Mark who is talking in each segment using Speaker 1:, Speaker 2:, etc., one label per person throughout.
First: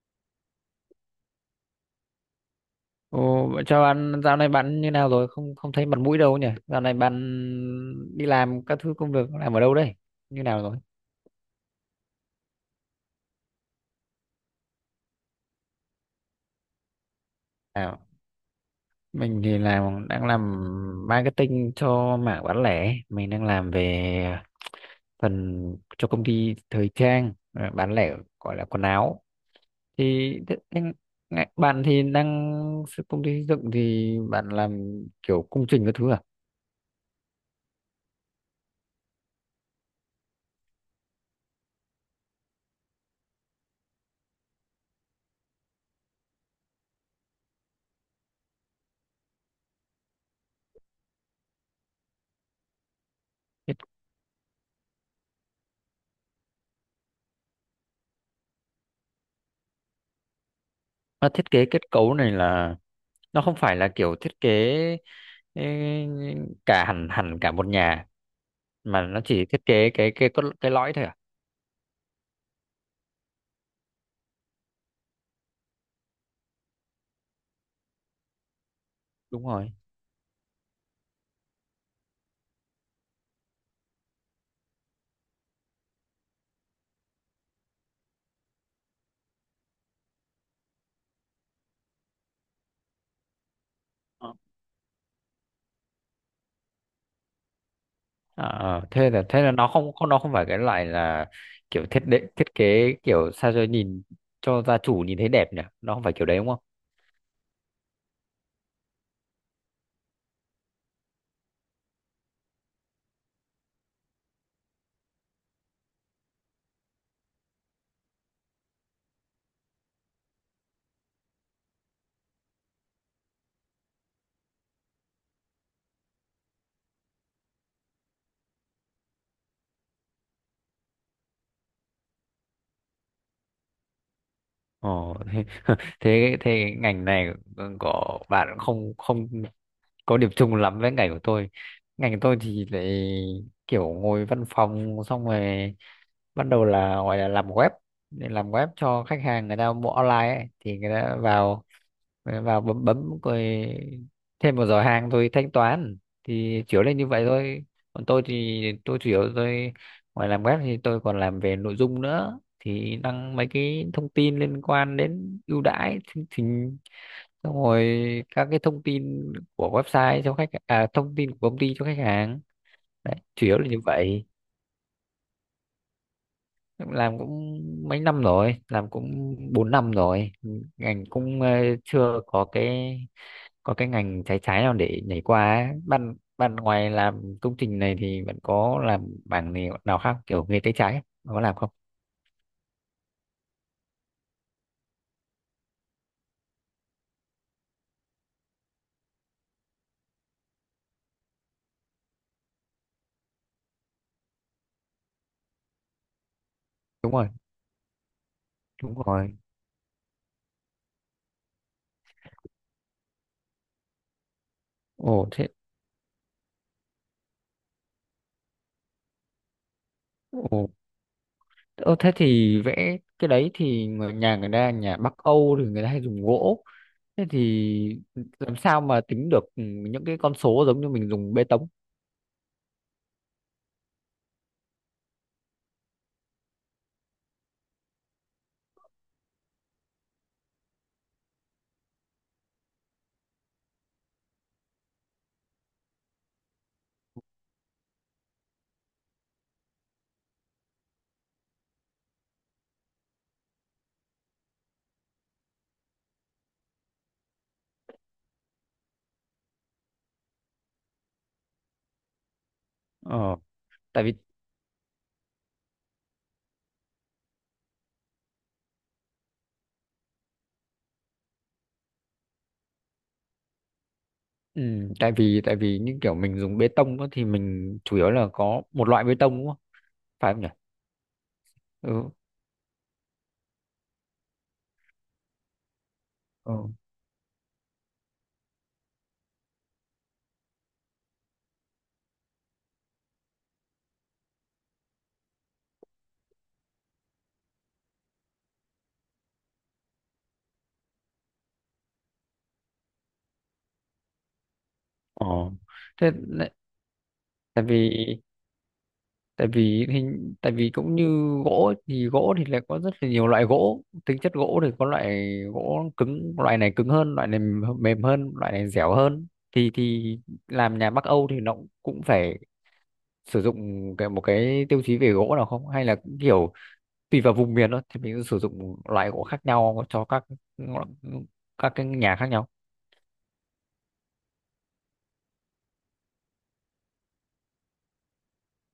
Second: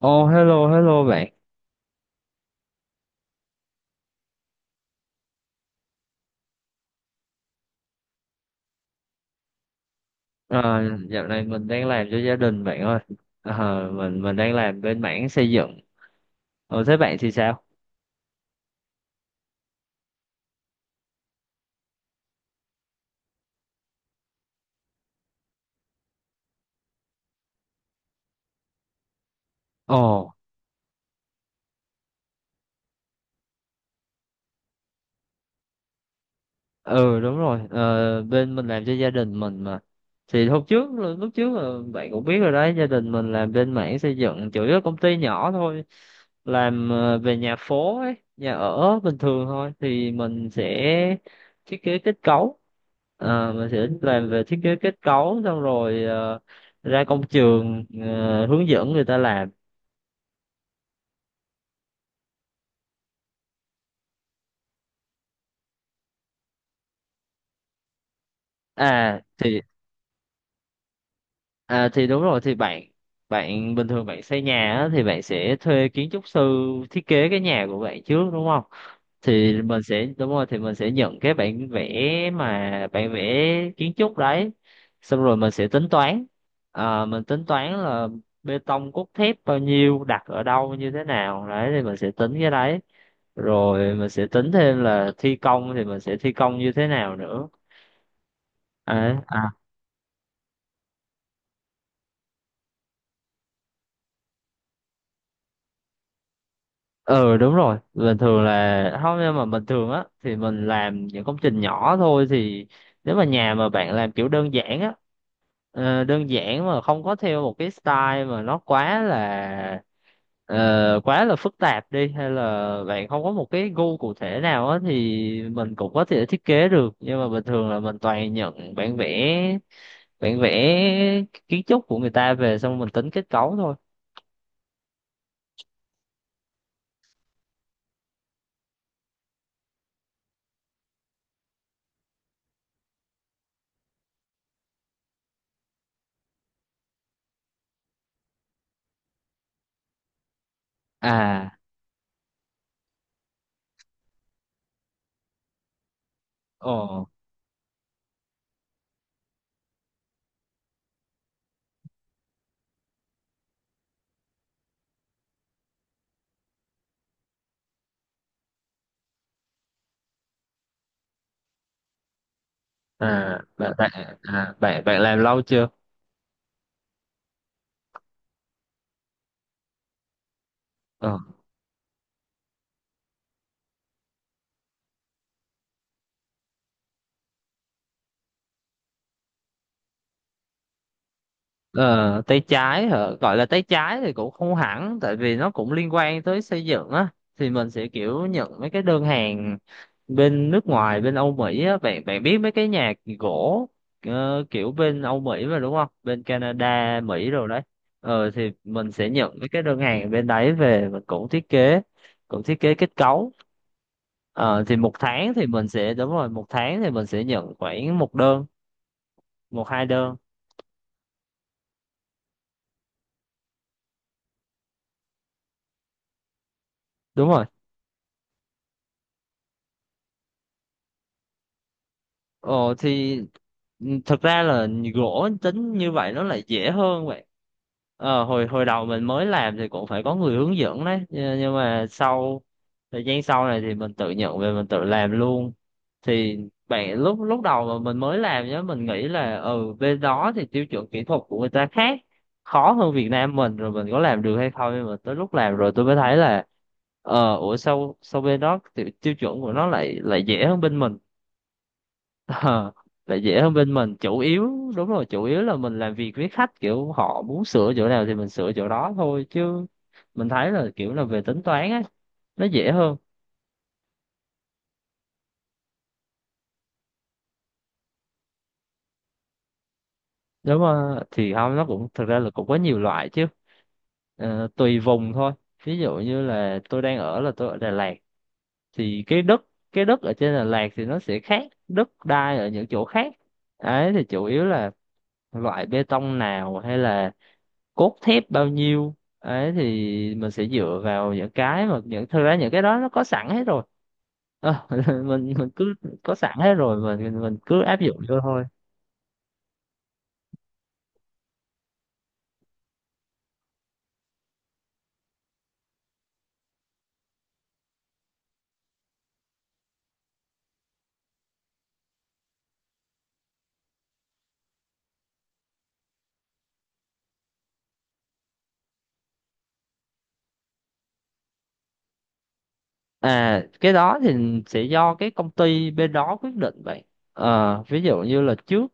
Speaker 1: Oh, hello hello bạn.
Speaker 2: Ồ, vậy chào bạn, dạo này bạn như nào rồi? Không không thấy mặt mũi đâu nhỉ? Dạo này bạn đi làm các thứ công việc làm ở đâu đây? Như nào rồi?
Speaker 1: À, dạo này mình đang làm cho gia đình, bạn ơi. À, mình đang làm bên mảng xây dựng. Ồ, thế bạn thì sao?
Speaker 2: À, mình thì đang làm marketing cho mảng bán lẻ, mình đang làm về phần cho công ty thời trang à, bán lẻ gọi là quần áo.
Speaker 1: Ồ.
Speaker 2: Thì thế- anh- ngại- Bạn thì đang công ty xây dựng thì bạn làm kiểu công trình các thứ à?
Speaker 1: Ừ, đúng rồi. Ờ, Bên mình làm cho gia đình mình mà, thì hôm trước lúc trước là bạn cũng biết rồi đấy, gia đình mình làm bên mảng xây dựng, chủ yếu là công ty nhỏ thôi, làm về nhà phố ấy, nhà ở bình thường thôi, thì mình sẽ thiết kế kết cấu. Mình sẽ làm về thiết kế kết cấu xong rồi ra công trường, hướng dẫn người ta làm.
Speaker 2: Nó thiết kế kết cấu này là nó không phải là kiểu thiết kế ê, cả hẳn hẳn cả một nhà mà
Speaker 1: à
Speaker 2: nó chỉ
Speaker 1: thì
Speaker 2: thiết kế cái lõi thôi à?
Speaker 1: À, thì đúng rồi thì bạn bạn bình thường bạn xây nhà á, thì bạn sẽ thuê kiến trúc sư thiết kế cái nhà của bạn trước, đúng không?
Speaker 2: Đúng
Speaker 1: Thì
Speaker 2: rồi.
Speaker 1: mình sẽ, đúng rồi, thì mình sẽ nhận cái bản vẽ, mà bản vẽ kiến trúc đấy. Xong rồi mình sẽ tính toán. À, mình tính toán là bê tông cốt thép bao nhiêu, đặt ở đâu, như thế nào đấy thì mình sẽ tính cái đấy. Rồi mình sẽ
Speaker 2: Ờ,
Speaker 1: tính thêm là thi công thì mình sẽ thi công như thế nào nữa.
Speaker 2: Thế
Speaker 1: Đấy.
Speaker 2: là thế
Speaker 1: À.
Speaker 2: là nó không không nó không phải cái loại là kiểu thiết kế kiểu sao cho nhìn cho gia chủ nhìn thấy đẹp nhỉ? Nó không phải kiểu đấy đúng không?
Speaker 1: Ừ, đúng rồi, bình thường là không, nhưng mà bình thường á thì mình làm những công trình nhỏ thôi. Thì nếu mà nhà mà bạn làm kiểu đơn giản á, đơn giản mà không có theo một cái style mà nó quá là quá là phức tạp đi, hay là bạn không có một cái gu cụ thể nào á thì mình cũng có thể thiết kế được, nhưng mà bình thường là mình toàn nhận bản vẽ kiến trúc của người ta về, xong mình tính kết cấu thôi.
Speaker 2: Ồ, thế, thế thế ngành này của bạn không không có điểm chung lắm với ngành của tôi. Ngành của tôi thì lại kiểu ngồi văn phòng xong rồi bắt đầu là gọi là làm web, để làm web cho khách hàng người ta mua online ấy. Thì người ta
Speaker 1: À.
Speaker 2: vào vào bấm bấm rồi thêm một giỏ hàng thôi thanh toán, thì chủ yếu là
Speaker 1: Ồ.
Speaker 2: như vậy thôi. Còn tôi thì tôi chủ yếu tôi ngoài làm web thì tôi còn làm về nội dung nữa, thì đăng mấy cái thông tin liên quan đến ưu đãi chương trình xong rồi các cái thông tin của website cho khách, à thông tin của công ty cho khách hàng. Đấy
Speaker 1: à
Speaker 2: chủ yếu là
Speaker 1: bạn
Speaker 2: như
Speaker 1: bạn
Speaker 2: vậy.
Speaker 1: à, bạn bạn làm lâu chưa?
Speaker 2: Làm cũng mấy năm rồi, làm cũng 4 năm rồi. Ngành
Speaker 1: ờ,
Speaker 2: cũng chưa có cái có cái ngành trái trái nào để nhảy qua ấy. Ban ban ngoài làm công trình này thì bạn có làm bảng này nào khác kiểu nghề tay trái ấy? Bạn có làm không?
Speaker 1: ờ, Tay trái hả? Gọi là tay trái thì cũng không hẳn, tại vì nó cũng liên quan tới xây dựng á, thì mình sẽ kiểu nhận mấy cái đơn hàng bên nước ngoài, bên Âu Mỹ á, bạn bạn biết mấy cái nhà gỗ, kiểu bên Âu Mỹ mà, đúng không, bên Canada,
Speaker 2: đúng rồi
Speaker 1: Mỹ rồi đấy. Thì mình
Speaker 2: đúng
Speaker 1: sẽ
Speaker 2: rồi
Speaker 1: nhận mấy cái đơn hàng bên đấy về, mình cũng thiết kế kết cấu. Ờ, thì một
Speaker 2: Ồ
Speaker 1: tháng thì
Speaker 2: thế.
Speaker 1: mình sẽ, đúng rồi, một tháng thì mình sẽ nhận khoảng một đơn, một hai đơn.
Speaker 2: Ồ. Ơ, thế thì vẽ cái đấy thì người nhà người ta nhà Bắc Âu thì người ta hay dùng gỗ. Thế
Speaker 1: Đúng rồi.
Speaker 2: thì làm sao mà tính được những cái con số giống như mình dùng bê tông?
Speaker 1: Ồ. Ừ, thật ra là gỗ tính như vậy nó lại dễ hơn vậy. Hồi hồi đầu mình mới làm thì cũng phải có người hướng dẫn đấy, nhưng mà sau thời gian sau này thì mình tự nhận về, mình tự làm luôn. Thì bạn, lúc lúc đầu mà mình mới làm nhá, mình nghĩ là ừ, bên đó thì tiêu chuẩn kỹ thuật của người ta khác, khó hơn Việt Nam mình, rồi mình có làm được hay không. Nhưng mà tới lúc làm rồi tôi mới thấy là ủa, sao sao bên đó tiêu chuẩn của nó lại lại dễ hơn bên mình. Ờ, Tại
Speaker 2: ờ
Speaker 1: dễ hơn bên mình,
Speaker 2: tại vì
Speaker 1: chủ yếu, đúng rồi, chủ yếu là mình làm việc với khách kiểu họ muốn sửa chỗ nào thì mình sửa chỗ đó thôi chứ. Mình thấy là kiểu là về tính toán á, nó dễ hơn.
Speaker 2: ừ, tại vì những kiểu mình dùng bê tông á thì mình chủ yếu là có một loại bê tông đúng không? Phải không nhỉ?
Speaker 1: Nếu mà thì không, nó cũng thực
Speaker 2: Ừ.
Speaker 1: ra là cũng có nhiều loại chứ. Tùy vùng thôi, ví dụ như
Speaker 2: Ờ.
Speaker 1: là tôi đang ở là tôi ở Đà Lạt. Thì cái đất ở trên Đà Lạt thì nó sẽ khác đất đai ở những chỗ khác, ấy thì chủ yếu là loại bê tông nào hay là cốt thép bao nhiêu ấy thì mình sẽ dựa vào những cái mà những, thực ra những cái đó nó có sẵn hết rồi. Ờ,
Speaker 2: ờ
Speaker 1: mình cứ
Speaker 2: thế
Speaker 1: có sẵn
Speaker 2: lại-
Speaker 1: hết rồi, mình cứ
Speaker 2: Tại
Speaker 1: áp
Speaker 2: vì
Speaker 1: dụng vô thôi.
Speaker 2: tại vì hình tại vì cũng như gỗ ấy, thì gỗ thì lại có rất là nhiều loại gỗ, tính chất gỗ thì có loại gỗ cứng, loại này cứng hơn loại này, mềm hơn, loại này dẻo hơn, thì làm nhà Bắc Âu thì nó cũng phải sử dụng cái một cái tiêu chí về gỗ nào không, hay là cũng kiểu tùy vào vùng miền thôi thì mình sẽ sử dụng loại gỗ khác nhau cho các cái nhà khác nhau?
Speaker 1: À, cái đó thì sẽ do cái công ty bên đó quyết định vậy. Ví dụ như là trước,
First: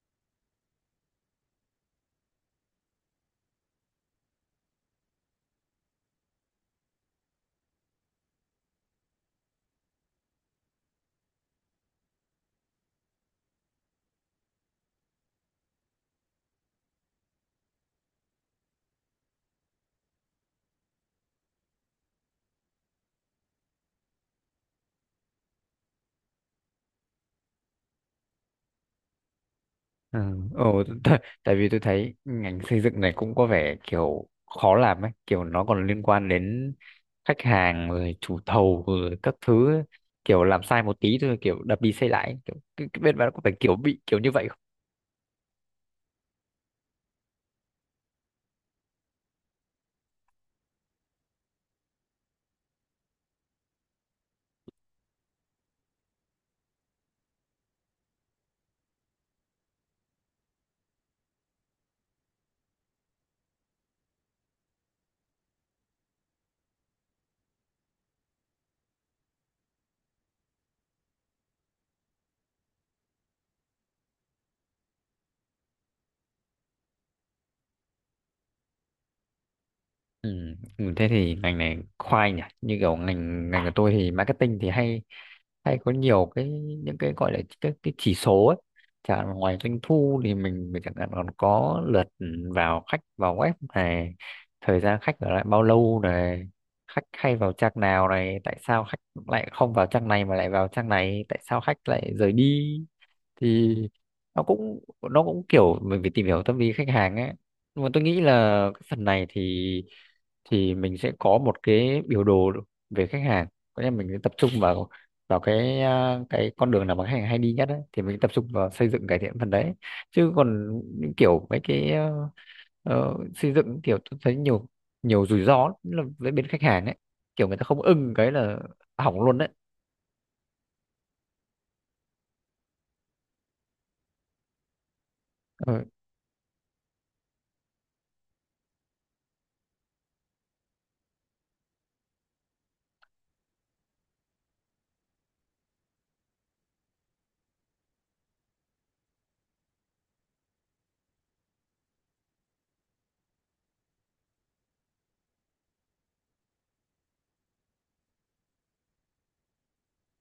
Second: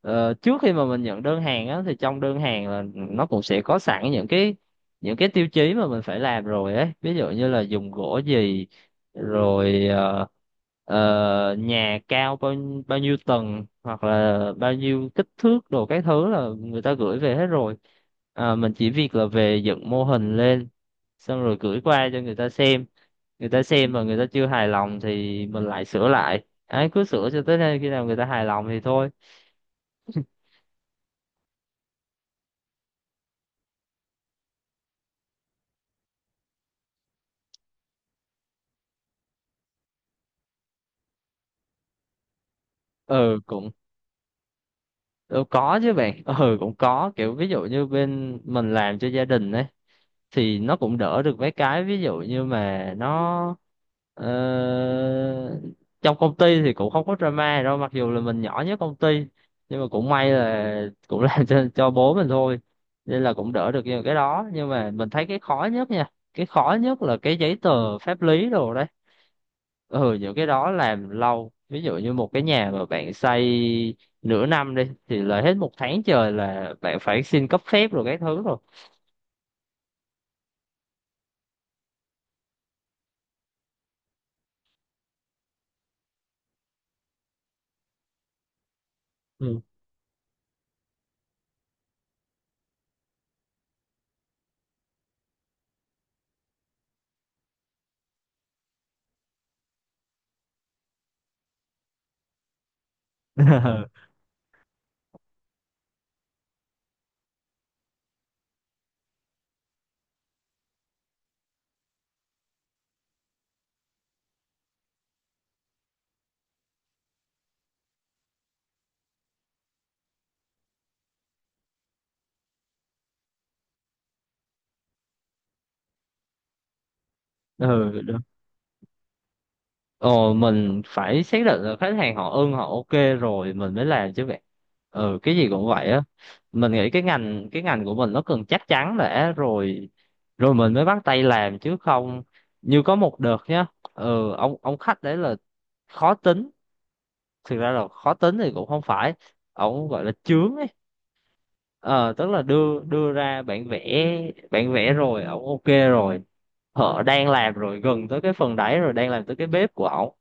Speaker 1: Trước khi mà mình nhận đơn hàng á, thì trong đơn hàng là nó cũng sẽ có sẵn những cái tiêu chí mà mình phải làm rồi ấy, ví dụ như là dùng gỗ gì, rồi nhà cao bao bao nhiêu tầng, hoặc là bao nhiêu kích thước đồ các thứ là người ta gửi về hết rồi. À, mình chỉ việc là về dựng mô hình lên, xong rồi gửi qua cho người ta xem. Người ta xem mà người ta chưa hài lòng thì mình lại sửa lại ấy, cứ sửa cho tới nơi, khi nào người ta hài lòng thì thôi.
Speaker 2: Ừ. Ừ. Tại vì tôi thấy ngành xây dựng này cũng có vẻ kiểu khó làm ấy, kiểu nó còn liên quan đến khách hàng rồi chủ thầu rồi các thứ ấy. Kiểu làm sai một tí thôi kiểu đập đi xây lại ấy. Kiểu cái bên bạn
Speaker 1: Ừ
Speaker 2: có phải
Speaker 1: cũng
Speaker 2: kiểu bị kiểu như vậy?
Speaker 1: Ừ, có chứ bạn. Ừ, cũng có kiểu, ví dụ như bên mình làm cho gia đình ấy, thì nó cũng đỡ được mấy cái. Ví dụ như mà nó ờ, trong công ty thì cũng không có drama đâu, mặc dù là mình nhỏ nhất công ty, nhưng mà cũng may là cũng làm cho bố mình thôi, nên là cũng đỡ được những cái đó. Nhưng mà mình thấy cái khó nhất là cái giấy tờ pháp lý đồ đó. Ừ, những cái đó làm lâu. Ví dụ như một cái nhà mà bạn xây nửa năm đi thì là hết một tháng trời là bạn phải xin cấp phép rồi các thứ rồi.
Speaker 2: Ừ. Ừ, thế thì ngành này khoai nhỉ, như kiểu ngành ngành của tôi thì marketing thì hay hay có nhiều cái những cái gọi là cái chỉ số ấy, chẳng hạn ngoài
Speaker 1: Ừ.
Speaker 2: doanh thu thì mình chẳng hạn còn có lượt vào khách vào web này, thời gian khách ở lại bao lâu này, khách hay vào trang nào này, tại sao khách lại không vào trang này mà lại vào trang này, tại sao khách lại rời đi, thì nó cũng nó cũng kiểu mình phải tìm hiểu tâm lý khách hàng ấy. Nhưng mà tôi nghĩ là cái phần này thì mình sẽ có một cái biểu đồ về khách hàng, có nghĩa là mình sẽ tập trung vào vào cái cái con đường nào mà khách hàng hay đi nhất ấy, thì mình tập trung vào xây dựng cải thiện phần đấy. Chứ còn những kiểu mấy cái xây dựng kiểu tôi thấy nhiều nhiều rủi ro lắm, là với bên khách hàng ấy, kiểu người ta không
Speaker 1: Ừ,
Speaker 2: ưng
Speaker 1: đúng.
Speaker 2: cái là hỏng luôn đấy.
Speaker 1: Ờ, mình phải xác định là khách hàng họ ưng, họ ok rồi mình mới làm chứ bạn. Ừ, cái gì cũng
Speaker 2: Ờ,
Speaker 1: vậy á, mình nghĩ cái ngành của mình nó cần chắc chắn đã rồi, rồi mình mới bắt tay làm chứ không. Như có một đợt nhá, ừ, ông khách đấy là khó tính. Thực ra là khó tính thì cũng không phải, ổng gọi là chướng ấy. Ờ Tức là đưa đưa ra bản vẽ rồi ổng ok rồi, họ đang làm rồi, gần tới cái phần đáy rồi, đang làm tới cái bếp của ổng,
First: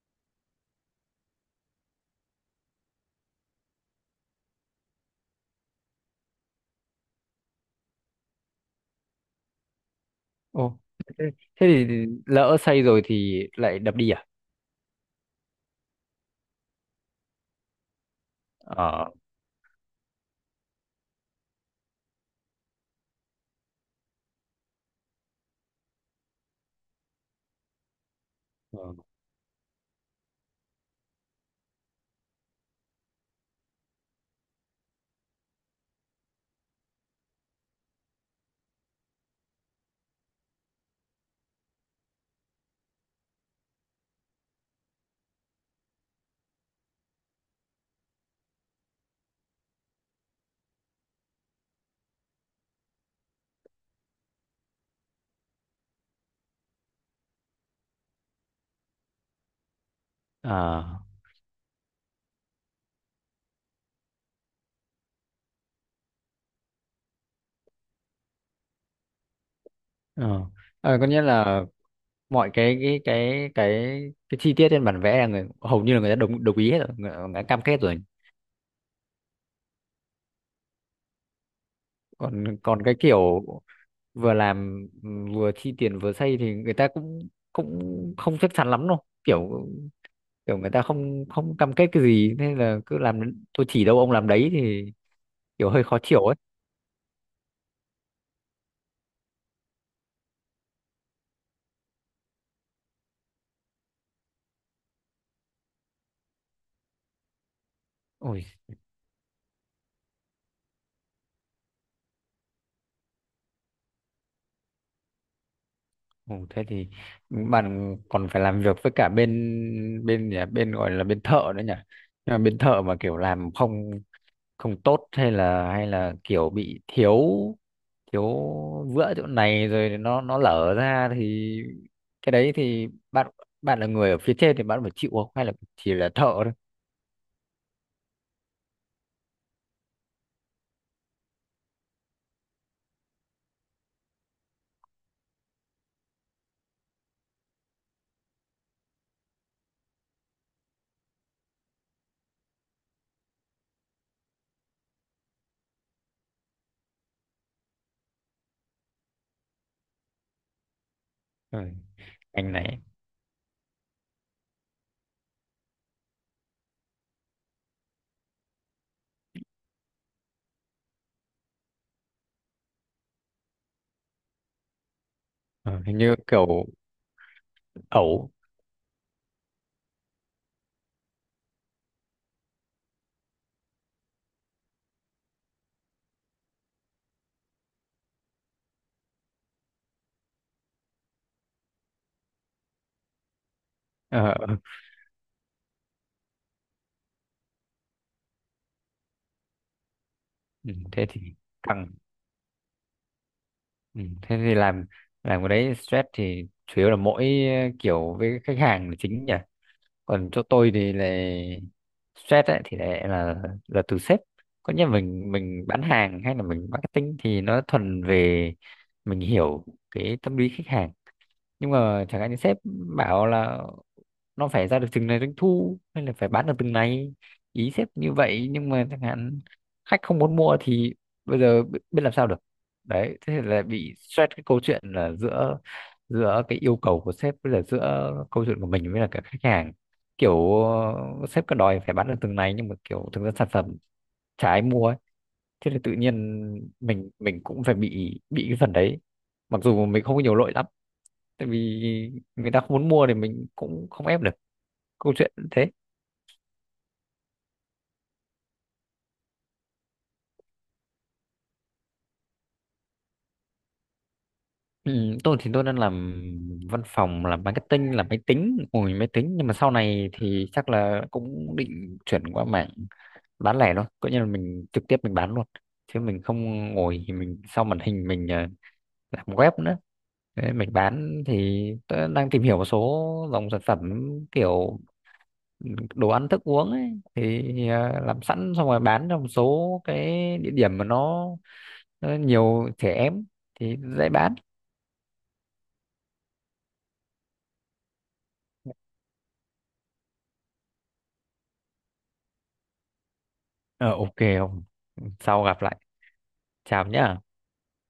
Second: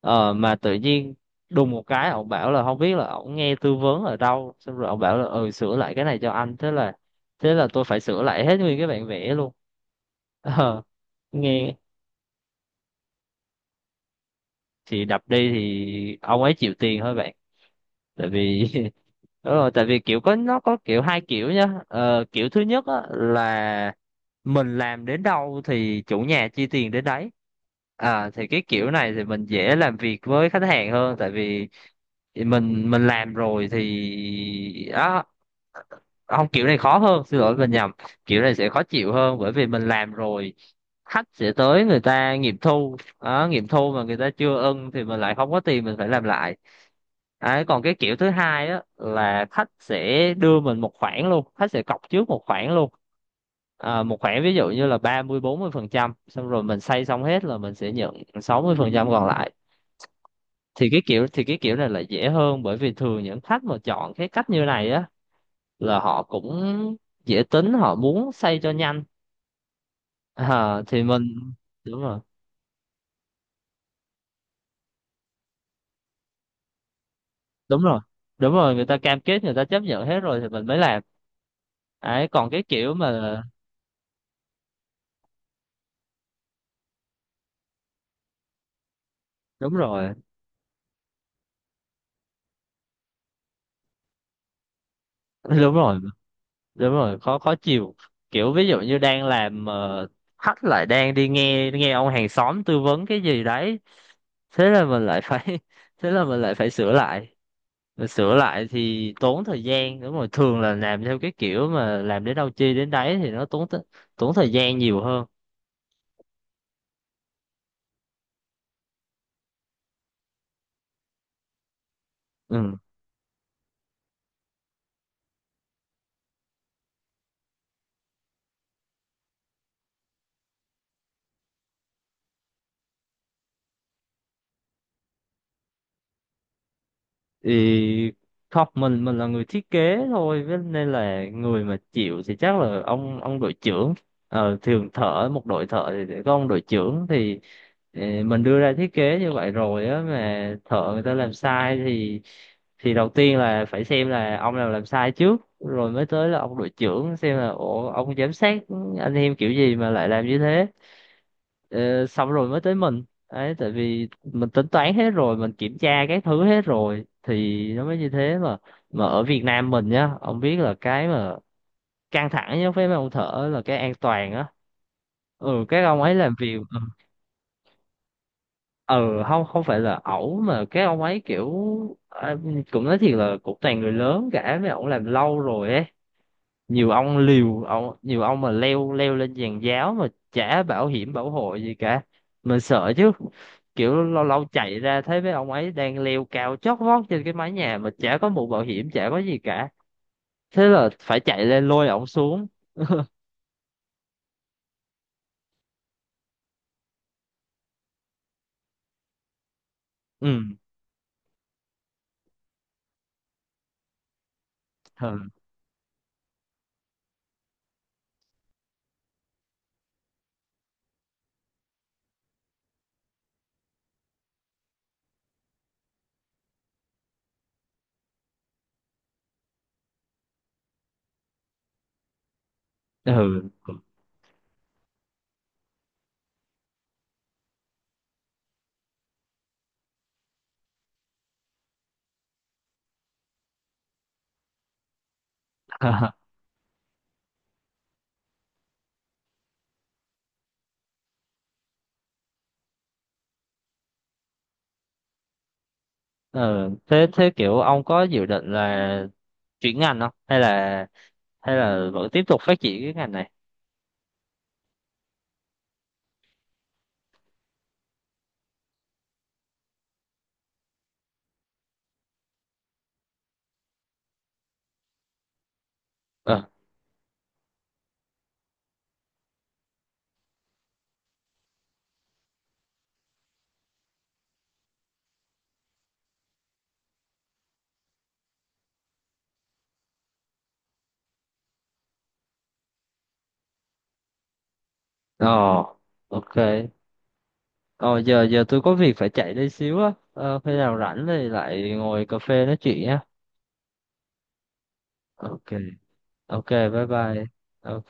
Speaker 1: mà tự nhiên đùng một cái, ổng bảo là không biết là ổng nghe tư vấn ở đâu, xong rồi ổng bảo là ừ, sửa lại cái này cho anh, thế là tôi phải sửa lại hết nguyên cái bản vẽ luôn.
Speaker 2: Ồ,
Speaker 1: Ờ
Speaker 2: thế thế
Speaker 1: nghe
Speaker 2: thì lỡ xây rồi thì lại đập đi à?
Speaker 1: Thì đập đi thì ông ấy chịu tiền thôi bạn, tại vì
Speaker 2: Ờ.
Speaker 1: Đúng rồi, tại vì kiểu có, nó có kiểu hai kiểu nhá. Ờ, Kiểu thứ nhất á, là mình làm đến đâu thì chủ nhà chi tiền đến đấy. À, thì cái
Speaker 2: Ờ.
Speaker 1: kiểu này thì mình dễ làm việc với khách hàng hơn, tại vì mình làm rồi thì đó, không, kiểu này khó hơn, xin lỗi mình nhầm. Kiểu này sẽ khó chịu hơn, bởi vì mình làm rồi khách sẽ tới, người ta nghiệm thu, đó, nghiệm thu mà người ta chưa ưng thì mình lại không có tiền, mình phải làm lại. Đấy còn cái kiểu thứ hai á là khách sẽ đưa mình một khoản luôn, khách sẽ cọc trước một khoản luôn. À, một khoản ví dụ như là 30-40%, xong rồi mình xây xong hết là mình sẽ nhận 60% còn lại. thì cái
Speaker 2: À,
Speaker 1: kiểu thì cái kiểu này là dễ hơn, bởi vì thường những khách mà chọn cái cách như này á là họ cũng dễ tính, họ muốn xây cho nhanh.
Speaker 2: ờ.
Speaker 1: À, thì
Speaker 2: Có nghĩa
Speaker 1: mình.
Speaker 2: là
Speaker 1: Đúng rồi,
Speaker 2: mọi cái cái chi tiết trên bản vẽ là người hầu như là người ta đồng đồng ý hết rồi, người ta cam kết
Speaker 1: đúng
Speaker 2: rồi.
Speaker 1: rồi, đúng rồi, người ta cam kết, người ta chấp nhận hết rồi thì mình mới làm ấy.
Speaker 2: Còn
Speaker 1: Còn cái
Speaker 2: còn
Speaker 1: kiểu
Speaker 2: cái
Speaker 1: mà,
Speaker 2: kiểu vừa làm vừa chi tiền vừa xây thì người ta cũng cũng không chắc chắn lắm đâu. Kiểu
Speaker 1: đúng rồi.
Speaker 2: kiểu người ta không không cam kết cái gì nên là cứ làm, tôi chỉ đâu ông làm đấy thì kiểu
Speaker 1: Đúng
Speaker 2: hơi khó
Speaker 1: rồi.
Speaker 2: chịu ấy.
Speaker 1: Đúng rồi, khó khó chịu. Kiểu ví dụ như đang làm mà khách lại đang đi nghe nghe ông hàng xóm tư vấn cái gì đấy, thế là mình lại phải thế là mình lại phải sửa lại. Rồi sửa
Speaker 2: Ôi.
Speaker 1: lại thì tốn thời gian, đúng rồi, thường là làm theo cái kiểu mà làm đến đâu chi đến đấy thì nó tốn thời gian nhiều hơn.
Speaker 2: Ồ, thế thì bạn còn phải làm việc với cả bên bên nhỉ bên gọi là bên thợ nữa nhỉ. Nhưng mà bên
Speaker 1: Ừ,
Speaker 2: thợ mà kiểu làm không không tốt, hay là kiểu bị thiếu thiếu vữa chỗ này rồi nó lở ra thì cái đấy thì bạn bạn là người ở phía trên thì bạn phải chịu không, hay là chỉ là thợ thôi?
Speaker 1: thì không, mình là người thiết kế thôi nên là người mà chịu thì chắc là ông đội trưởng. Thường thợ một đội thợ thì sẽ có ông đội trưởng thì mình đưa ra thiết kế như vậy rồi á, mà thợ người ta làm sai thì đầu tiên là phải xem là ông nào làm sai trước, rồi mới tới là ông đội trưởng, xem là ủa ông giám sát anh em kiểu gì mà lại làm như thế.
Speaker 2: Ừ,
Speaker 1: Ờ, Xong rồi
Speaker 2: anh
Speaker 1: mới tới
Speaker 2: này.
Speaker 1: mình, đấy tại vì mình tính toán hết rồi, mình kiểm tra cái thứ hết rồi thì nó mới như thế mà. Mà ở Việt Nam mình nhá, ông biết là cái mà căng thẳng nhất với mấy ông thợ là cái an toàn á. Ừ,
Speaker 2: Ờ,
Speaker 1: các
Speaker 2: Hình
Speaker 1: ông
Speaker 2: như
Speaker 1: ấy làm việc.
Speaker 2: kiểu
Speaker 1: Ừ,
Speaker 2: ẩu.
Speaker 1: ừ, không, không phải là ẩu mà cái ông ấy kiểu, à, cũng nói thiệt là cũng toàn người lớn cả, mấy ông làm lâu rồi ấy. Nhiều ông liều, ông, nhiều ông mà leo leo lên giàn giáo mà chả bảo hiểm bảo hộ gì cả, mình sợ chứ. Kiểu lâu
Speaker 2: Ờ,
Speaker 1: lâu chạy ra thấy mấy ông ấy đang leo cao chót vót trên cái mái nhà mà chả có mũ bảo hiểm, chả có gì cả, thế
Speaker 2: ừ,
Speaker 1: là
Speaker 2: thế
Speaker 1: phải
Speaker 2: thì
Speaker 1: chạy lên lôi
Speaker 2: căng.
Speaker 1: ổng xuống.
Speaker 2: Ừ, thế thì làm cái đấy stress thì chủ yếu là mỗi kiểu với khách hàng là chính nhỉ.
Speaker 1: Ừ.
Speaker 2: Còn chỗ tôi thì là stress ấy, thì lại là từ sếp, có nghĩa
Speaker 1: Ừ.
Speaker 2: mình bán hàng hay là mình marketing thì nó thuần về mình hiểu cái tâm lý khách hàng. Nhưng mà chẳng hạn như sếp bảo là nó phải ra được từng này doanh thu, hay là phải bán được từng này, ý sếp như vậy, nhưng mà chẳng hạn khách không muốn mua thì bây giờ biết làm sao được. Đấy thế
Speaker 1: Ừ.
Speaker 2: là bị stress cái câu chuyện là giữa giữa cái yêu cầu của sếp với là giữa câu chuyện của mình với là cả khách hàng. Kiểu sếp cứ đòi phải bán được từng này nhưng mà kiểu thực ra sản phẩm chả ai mua ấy. Thế là tự nhiên mình cũng phải bị cái phần đấy, mặc dù mình không có nhiều lỗi lắm, tại vì người ta không muốn mua thì mình cũng không ép được. Câu chuyện thế.
Speaker 1: Ừ, thế thế kiểu ông có dự định là chuyển ngành không, hay là vẫn tiếp tục phát triển cái ngành này?
Speaker 2: Ừ, tôi thì tôi đang làm văn phòng, làm marketing, làm máy tính, ngồi máy tính, nhưng mà sau này thì chắc là cũng định chuyển qua mảng bán lẻ thôi, coi như là mình trực tiếp mình bán luôn, chứ mình
Speaker 1: ờ
Speaker 2: không ngồi thì mình sau màn hình mình làm web nữa. Đấy, mình bán thì tôi đang tìm hiểu một số dòng sản phẩm kiểu đồ ăn thức uống ấy, thì làm sẵn xong rồi bán trong một số cái địa điểm mà nó nhiều trẻ em thì dễ bán.
Speaker 1: ờ ok. Ờ giờ giờ tôi có việc phải chạy đây xíu á. Ờ, Khi nào rảnh thì lại ngồi cà phê nói chuyện nhé.
Speaker 2: Ờ, ok. Sau
Speaker 1: Ok.
Speaker 2: gặp lại.
Speaker 1: Ok, bye
Speaker 2: Chào nhé.
Speaker 1: bye. Ok.